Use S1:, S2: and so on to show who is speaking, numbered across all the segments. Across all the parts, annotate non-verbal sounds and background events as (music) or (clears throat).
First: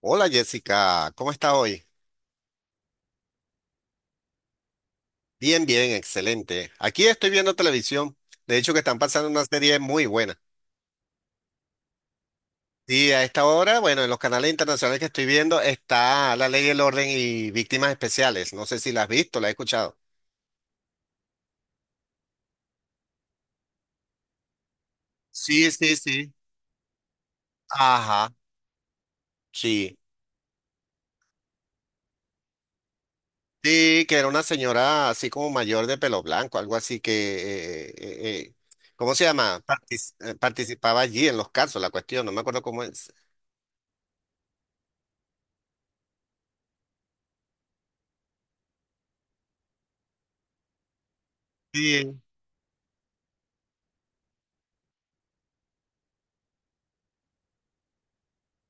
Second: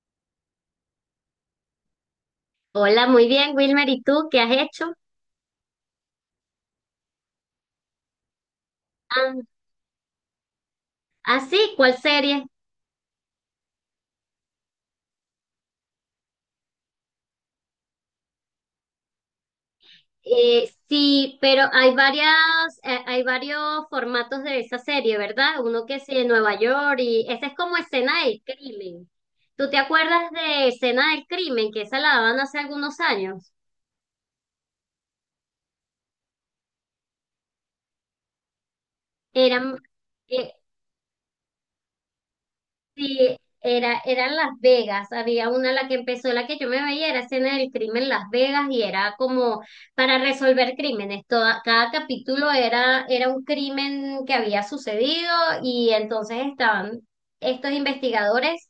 S1: Hola Jessica, ¿cómo estás hoy?
S2: Hola, muy bien, Wilmer. ¿Y tú qué has hecho?
S1: Bien, bien, excelente. Aquí estoy viendo televisión. De hecho, que están pasando
S2: Ah,
S1: una serie muy buena.
S2: ah, sí, ¿cuál serie?
S1: Sí, a esta hora, bueno, en los canales internacionales que estoy viendo está La Ley y el Orden y Víctimas Especiales. No sé si la has visto, la has escuchado.
S2: Sí, pero hay varias, hay varios formatos de esa serie, ¿verdad?
S1: Sí,
S2: Uno
S1: sí,
S2: que sí en
S1: sí.
S2: Nueva York y esa es como Escena
S1: Ajá,
S2: del Crimen. ¿Tú te
S1: sí.
S2: acuerdas de Escena del Crimen, que esa la daban hace algunos años?
S1: Sí, que era una señora así como mayor de pelo blanco, algo así que, eh, eh, eh, ¿cómo se llama?
S2: Eran,
S1: Participaba allí en los casos, la cuestión, no me acuerdo cómo es.
S2: Sí, eran Las Vegas. Había una la que empezó, la que yo me veía, era Escena del Crimen Las Vegas y era como para resolver crímenes. Cada
S1: Sí.
S2: capítulo era un crimen que había sucedido y entonces estaban estos investigadores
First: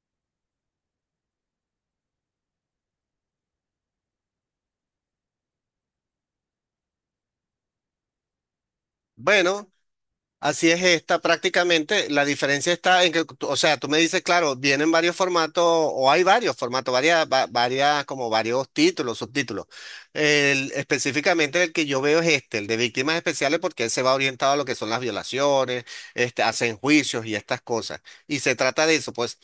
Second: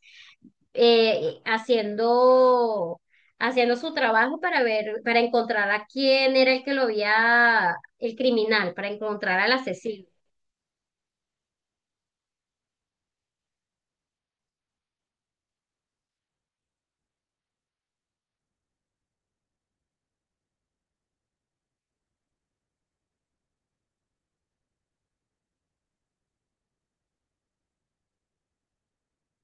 S2: eh, haciendo, haciendo su trabajo para ver, para encontrar a quién era el que lo había, el criminal, para encontrar al
S1: Bueno,
S2: asesino.
S1: así es esta prácticamente. La diferencia está en que, o sea, tú me dices, claro, vienen varios formatos o hay varios formatos, varias, varias, como varios títulos, subtítulos. Específicamente el que yo veo es este, el de víctimas especiales, porque él se va orientado a lo que son las violaciones, este, hacen juicios y estas cosas. Y se trata de eso, pues,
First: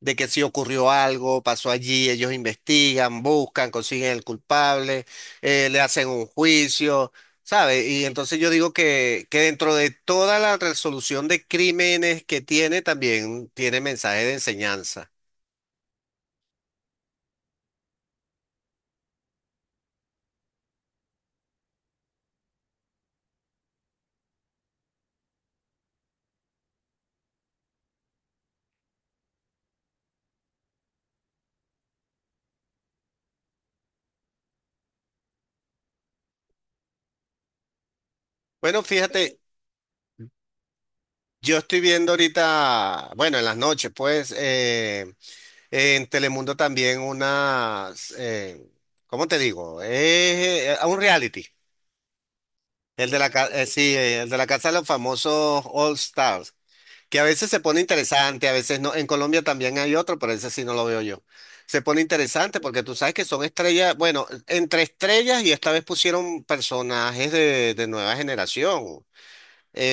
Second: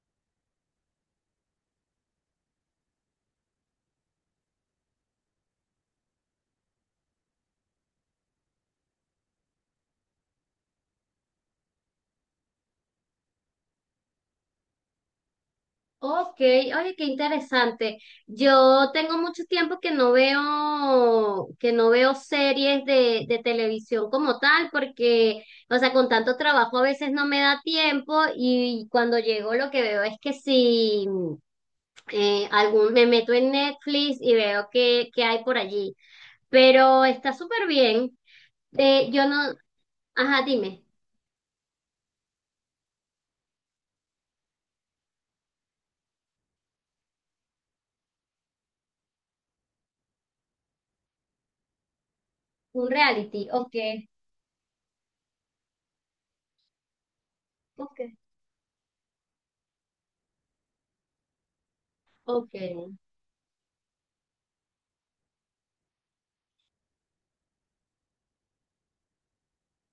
S1: de que si ocurrió algo, pasó allí, ellos investigan, buscan, consiguen el culpable, le hacen un juicio. ¿Sabe? Y entonces yo digo que dentro de toda la resolución de crímenes que tiene, también tiene mensaje de enseñanza.
S2: Ok, oye, qué interesante. Yo tengo mucho tiempo que no veo, series de televisión como tal, porque, o sea, con tanto trabajo a veces no me da tiempo y cuando llego lo que veo es que si me meto en Netflix y veo que hay por allí, pero está súper bien.
S1: Bueno,
S2: Yo
S1: fíjate,
S2: no, ajá, dime,
S1: yo estoy viendo ahorita, bueno, en las noches, pues, en Telemundo también unas. ¿Cómo te digo? Es un reality.
S2: un
S1: El de la,
S2: reality, ok,
S1: sí, el de la Casa de los Famosos All Stars. Que a veces se pone
S2: ok,
S1: interesante, a veces no. En Colombia también hay otro, pero ese sí no lo veo yo. Se pone interesante porque
S2: ok.
S1: tú sabes que son estrellas, bueno, entre estrellas y esta vez pusieron personajes de nueva generación,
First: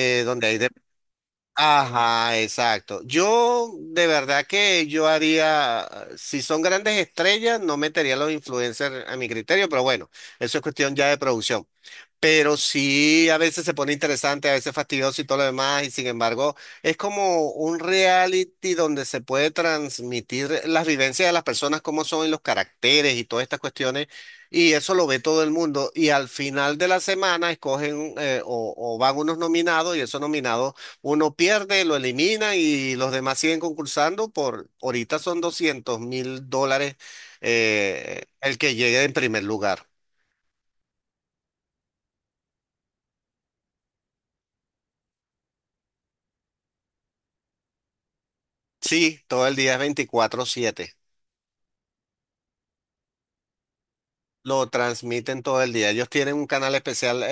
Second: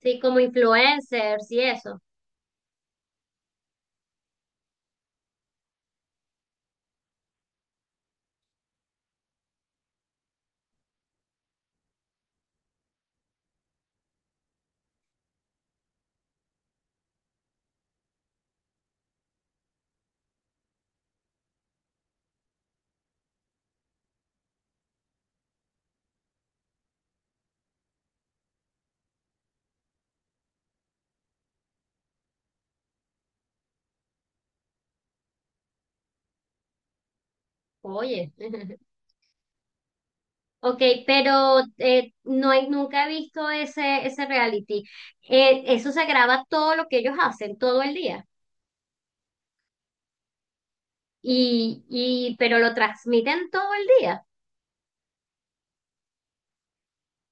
S2: Sí, como
S1: donde hay de...
S2: influencers y eso.
S1: Ajá, exacto. Yo de verdad que yo haría, si son grandes estrellas, no metería a los influencers a mi criterio, pero bueno, eso es cuestión ya de producción. Pero sí, a veces se pone interesante, a veces fastidioso y todo lo demás, y sin embargo, es como un reality donde se puede transmitir las vivencias de las personas, cómo son y los caracteres y todas estas cuestiones, y eso lo ve todo el mundo. Y al final de la semana escogen o van unos nominados y esos nominados uno pierde, lo elimina y los demás siguen concursando por, ahorita son $200,000,
S2: Oye,
S1: el que
S2: (laughs)
S1: llegue en primer lugar.
S2: ok, pero no he, nunca he visto ese, reality. Eso se graba todo lo que ellos hacen todo el día
S1: Sí, todo el día es 24/7.
S2: y pero lo transmiten todo el día.
S1: Lo transmiten todo el día. Ellos tienen un canal especial eh,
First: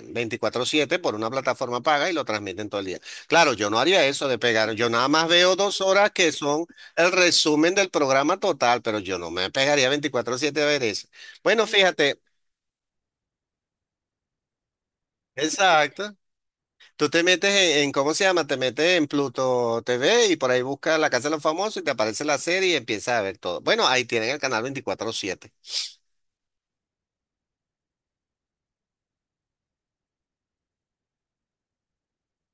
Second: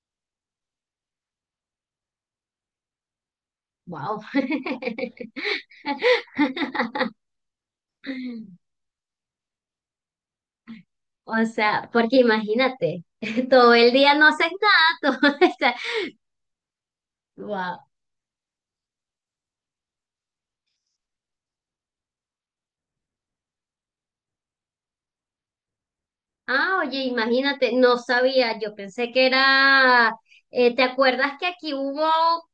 S1: eh, 24/7 por una plataforma paga y lo transmiten todo el día. Claro, yo no haría
S2: Wow.
S1: eso de pegar. Yo nada más veo 2 horas que son el resumen del programa
S2: (laughs)
S1: total, pero yo no me pegaría 24/7 a ver eso.
S2: O
S1: Bueno,
S2: sea, porque
S1: fíjate,
S2: imagínate, (laughs) todo el día no haces nada, todo, (laughs) o sea,
S1: exacto. Tú te metes
S2: wow.
S1: ¿cómo se llama? Te metes en Pluto TV y por ahí buscas La Casa de los Famosos y te aparece la serie y empiezas a ver todo. Bueno, ahí tienen el canal 24/7.
S2: Ah, oye, imagínate, no sabía, yo pensé que era, ¿te acuerdas que aquí hubo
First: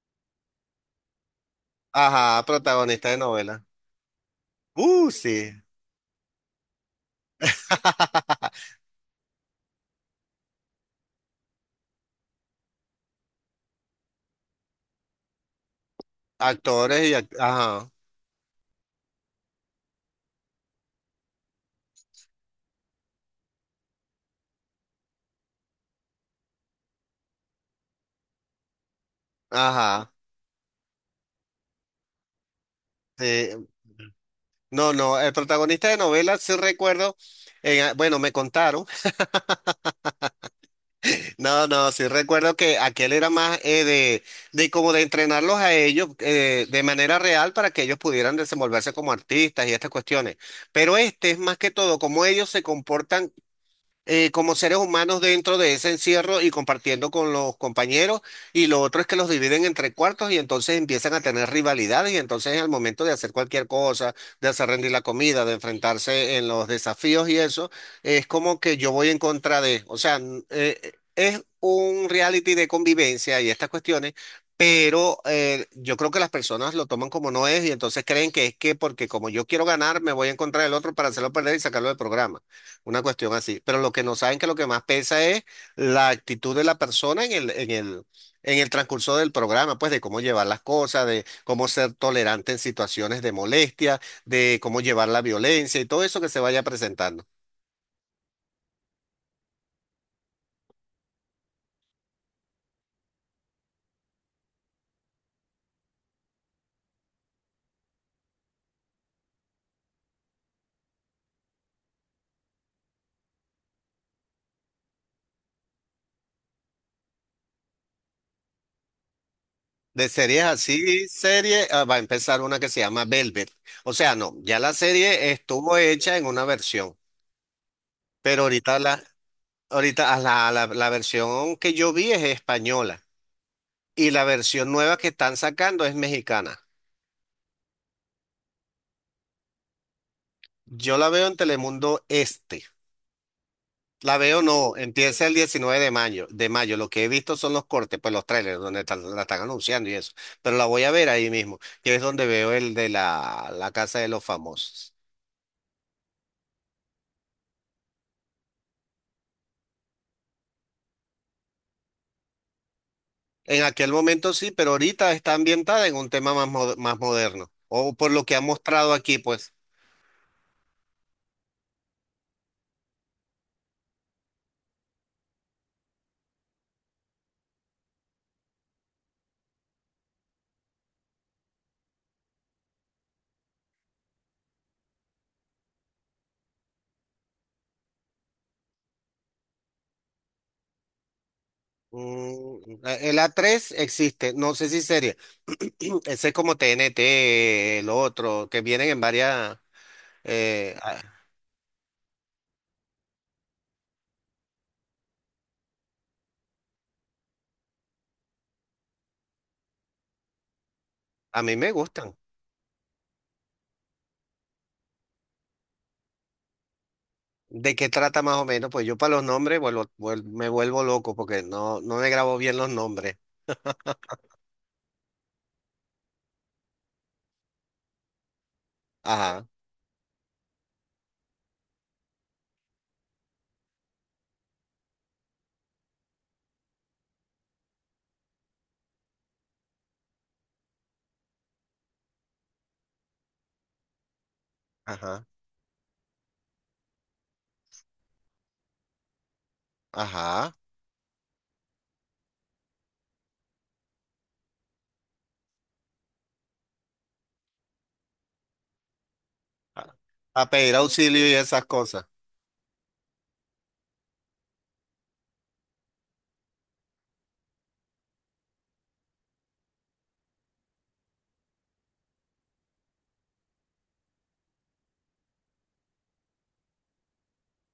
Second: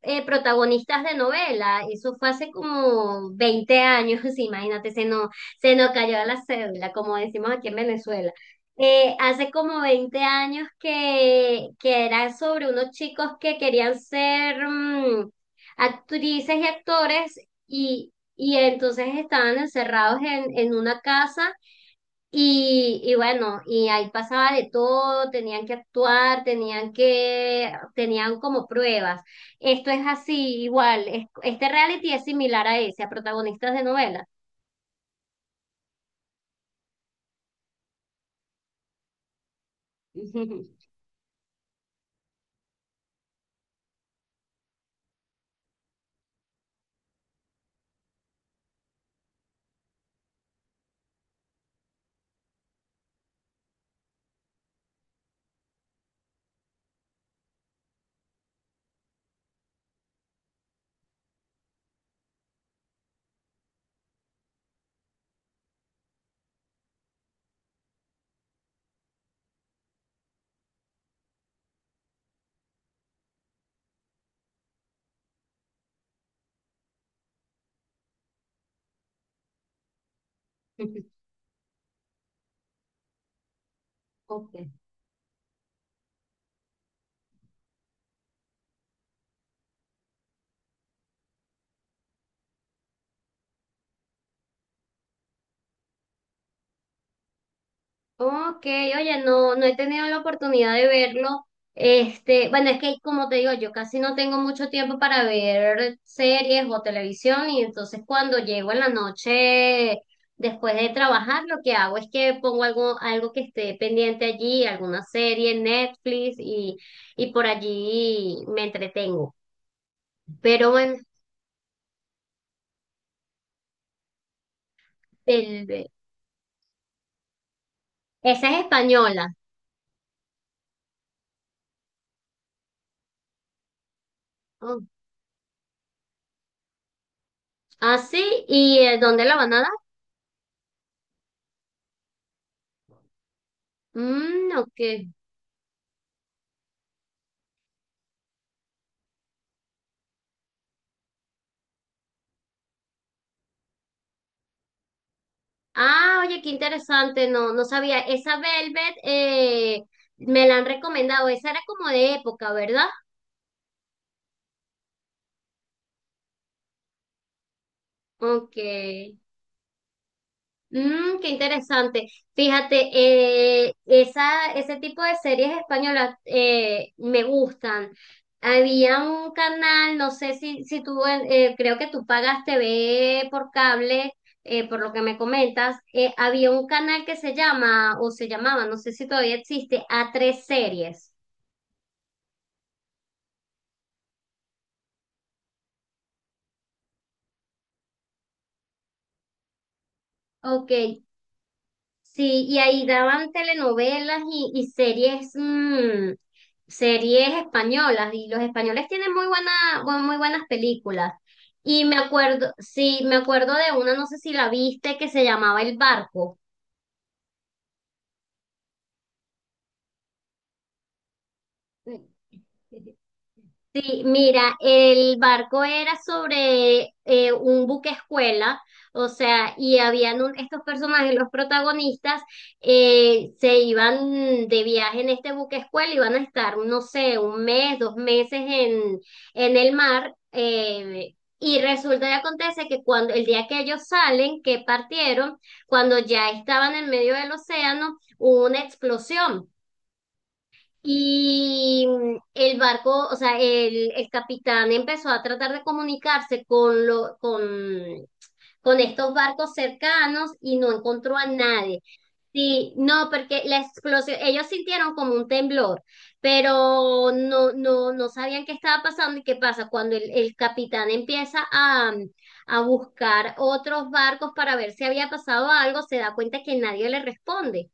S2: protagonistas de novela? Eso fue
S1: Ajá,
S2: hace
S1: protagonista de
S2: como
S1: novela.
S2: 20 años, (laughs) imagínate, se nos,
S1: Sí.
S2: se nos cayó la cédula, como decimos aquí en Venezuela.
S1: (laughs)
S2: Hace como 20 años que era sobre unos chicos que querían ser actrices y
S1: Actores y
S2: actores
S1: ajá,
S2: y entonces estaban encerrados en una casa y bueno, y ahí pasaba de todo, tenían que actuar, tenían como pruebas. Esto es
S1: ajá.
S2: así, igual, este reality es similar a ese, a
S1: Sí.
S2: protagonistas de novelas.
S1: No, no, el protagonista de novela sí recuerdo, bueno, me contaron. (laughs)
S2: (laughs)
S1: No, no, sí recuerdo que aquel era más de como de entrenarlos a ellos de manera real para que ellos pudieran desenvolverse como artistas y estas cuestiones. Pero este es más que todo como ellos se comportan, como seres humanos dentro de ese encierro y compartiendo con los compañeros. Y lo otro es que los dividen entre cuartos y entonces empiezan a tener rivalidades y entonces al momento de hacer cualquier cosa, de hacer rendir la comida, de enfrentarse en los desafíos y eso, es como que yo voy en contra de, o sea, es un reality de convivencia y estas cuestiones. Pero yo creo que las personas lo toman como no es y entonces creen que es que porque como yo quiero ganar, me voy en contra del otro para hacerlo perder y sacarlo del programa. Una cuestión así. Pero lo que no saben que
S2: Ok.
S1: lo que más pesa es la actitud de la persona en el transcurso del programa, pues de cómo llevar las cosas, de cómo ser tolerante en situaciones de molestia, de cómo llevar la violencia y todo eso que se vaya presentando.
S2: Ok, oye, no, no he tenido la oportunidad de verlo. Este, bueno, es que como te digo, yo casi no tengo mucho tiempo para ver series o televisión y entonces cuando llego en la noche después de trabajar, lo que hago es que pongo algo que esté pendiente allí, alguna serie en Netflix y por allí me entretengo.
S1: De series
S2: Pero bueno,
S1: así, serie, ah, va a empezar una que se llama Velvet. O sea, no, ya la serie estuvo
S2: el-
S1: hecha en una versión, pero
S2: esa es
S1: ahorita la,
S2: española.
S1: ahorita ah, la, la la versión que yo vi es española y la versión
S2: Oh,
S1: nueva que están sacando es mexicana.
S2: ah, sí, ¿y dónde la van a dar?
S1: Yo la veo en Telemundo Este. La veo
S2: Mm,
S1: no,
S2: ok.
S1: empieza el 19 de mayo, de mayo. Lo que he visto son los cortes, pues los trailers donde la están anunciando y eso. Pero la voy a ver ahí mismo, que es donde veo el de la Casa de los Famosos.
S2: Ah, oye, qué interesante, no, no sabía. Esa Velvet, me la han recomendado, esa era como de época, ¿verdad?
S1: En aquel momento sí, pero ahorita está ambientada en un tema más, más moderno. O por lo que ha
S2: Ok.
S1: mostrado aquí, pues.
S2: Mm, qué interesante. Fíjate, ese tipo de series españolas, me gustan. Había un canal, no sé si tú, creo que tú pagas TV por cable, por lo que me comentas. Había un canal que se llama, o se llamaba, no sé si todavía existe, a tres Series.
S1: Mm, el a tres existe, no sé si sería. (clears throat) Ese es como TNT, el otro, que vienen en varias...
S2: Ok,
S1: eh, a
S2: sí, y ahí daban telenovelas y series, series españolas, y los españoles tienen muy buena, muy buenas películas.
S1: a mí me
S2: Y me
S1: gustan.
S2: acuerdo, sí, me acuerdo de una, no sé si la viste, que se llamaba El Barco.
S1: ¿De qué trata más o menos? Pues yo para los nombres me vuelvo loco porque no, no me grabo bien los
S2: (laughs)
S1: nombres.
S2: Sí, mira, el barco era sobre un buque escuela, o
S1: Ajá,
S2: sea, y habían estos personajes, los protagonistas, se iban de viaje en este buque escuela, iban a estar, no sé, 1 mes, 2 meses en el mar, y resulta y acontece que cuando el día que ellos salen, que
S1: ajá,
S2: partieron, cuando ya estaban en medio del océano, hubo una explosión.
S1: ajá.
S2: Y el barco, o sea, el capitán empezó a tratar de comunicarse con estos barcos
S1: A,
S2: cercanos
S1: a
S2: y no
S1: pedir
S2: encontró a
S1: auxilio y esas
S2: nadie.
S1: cosas.
S2: Sí, no, porque la explosión, ellos sintieron como un temblor, pero no sabían qué estaba pasando y qué pasa cuando el capitán empieza a buscar otros barcos para ver si había pasado algo, se da cuenta que nadie le responde.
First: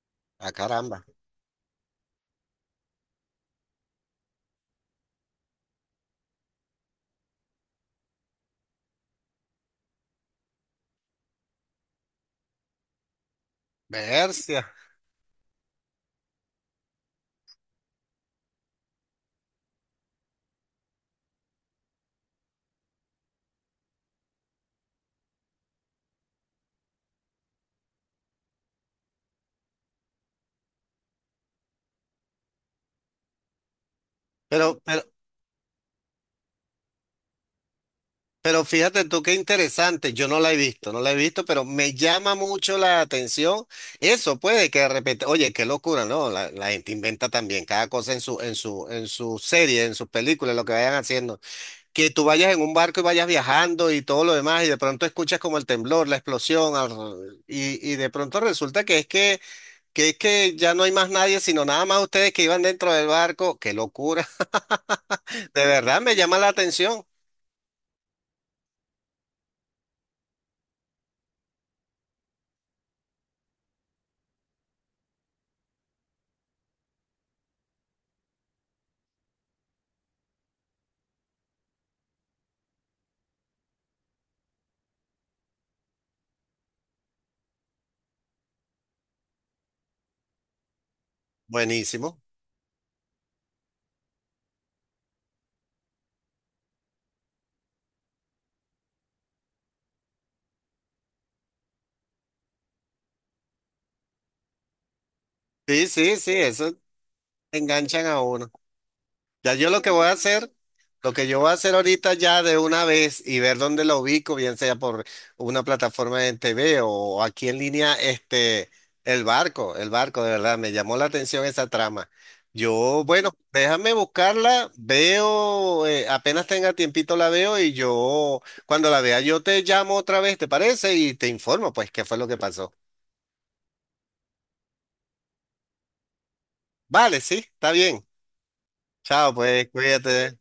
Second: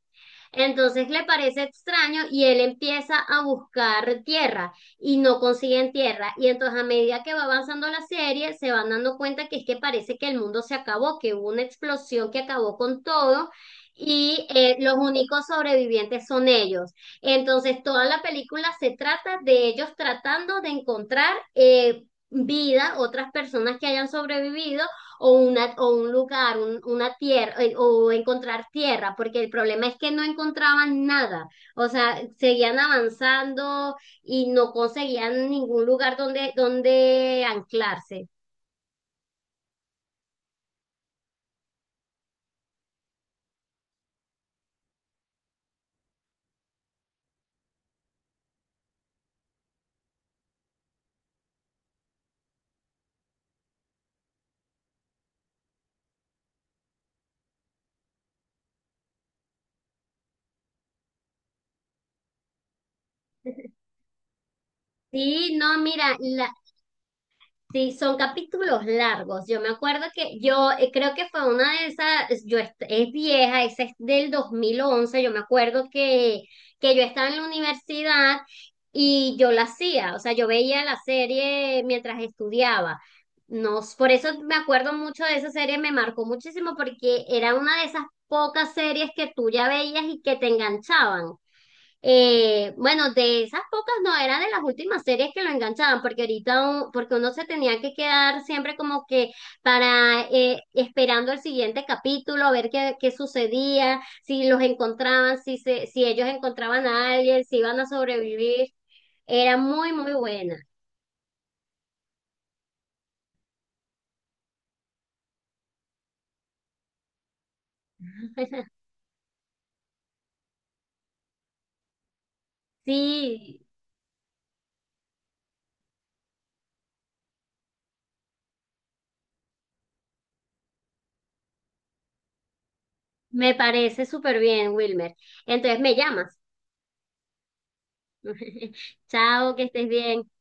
S1: ¡A caramba!
S2: Entonces le parece extraño y él empieza a buscar tierra y no consiguen tierra. Y entonces a medida que va avanzando la serie, se van dando cuenta que es que parece que el mundo se acabó, que hubo una explosión que acabó con todo. Y
S1: Versia.
S2: los únicos sobrevivientes son ellos. Entonces, toda la película se trata de ellos tratando de encontrar vida, otras personas que hayan sobrevivido o, o un lugar, una tierra, o encontrar tierra, porque el problema es que no encontraban nada, o sea, seguían avanzando y no
S1: Pero, pero,
S2: conseguían ningún lugar donde, anclarse.
S1: pero fíjate tú qué interesante. Yo no la he visto, no la he visto, pero me llama mucho la atención. Eso puede que de repente, oye, qué locura, ¿no? La gente inventa también cada cosa en su, en su serie, en sus películas, lo que vayan haciendo. Que tú vayas en un barco y vayas viajando y todo lo demás, y de pronto escuchas como el temblor, la explosión, y de pronto resulta que es que ya no hay más nadie, sino nada más ustedes que iban dentro del barco. ¡Qué
S2: (laughs)
S1: locura! (laughs)
S2: Sí,
S1: De
S2: no,
S1: verdad
S2: mira,
S1: me llama la atención.
S2: sí, son capítulos largos. Yo me acuerdo que yo creo que fue una de esas, es vieja, esa es del 2011. Yo me acuerdo que yo estaba en la universidad y yo la hacía, o sea, yo veía la serie mientras estudiaba. No, por eso me acuerdo mucho de esa serie, me marcó muchísimo porque era una de esas pocas series que tú ya veías y que te enganchaban.
S1: Buenísimo.
S2: Bueno, de esas pocas no, era de las últimas series que lo enganchaban, porque ahorita, porque uno se tenía que quedar siempre como que para, esperando el siguiente capítulo, a ver qué, sucedía, si los encontraban,
S1: Sí,
S2: si
S1: sí,
S2: ellos
S1: sí, eso
S2: encontraban a alguien, si iban a
S1: enganchan a uno.
S2: sobrevivir.
S1: Ya
S2: Era
S1: yo lo que
S2: muy,
S1: voy a
S2: muy
S1: hacer.
S2: buena.
S1: Lo que yo voy a hacer ahorita ya de una vez y ver dónde lo ubico, bien sea por una plataforma en TV o aquí en línea, este, el barco, de verdad, me llamó la atención esa trama. Yo, bueno,
S2: Sí,
S1: déjame buscarla, veo, apenas tenga tiempito la veo y yo, cuando la vea, yo te llamo otra vez, ¿te parece? Y te informo, pues, qué fue lo que pasó.
S2: me parece súper bien, Wilmer. Entonces me llamas.
S1: Vale, sí, está bien.
S2: (laughs)
S1: Chao,
S2: Chao, que
S1: pues,
S2: estés bien.
S1: cuídate.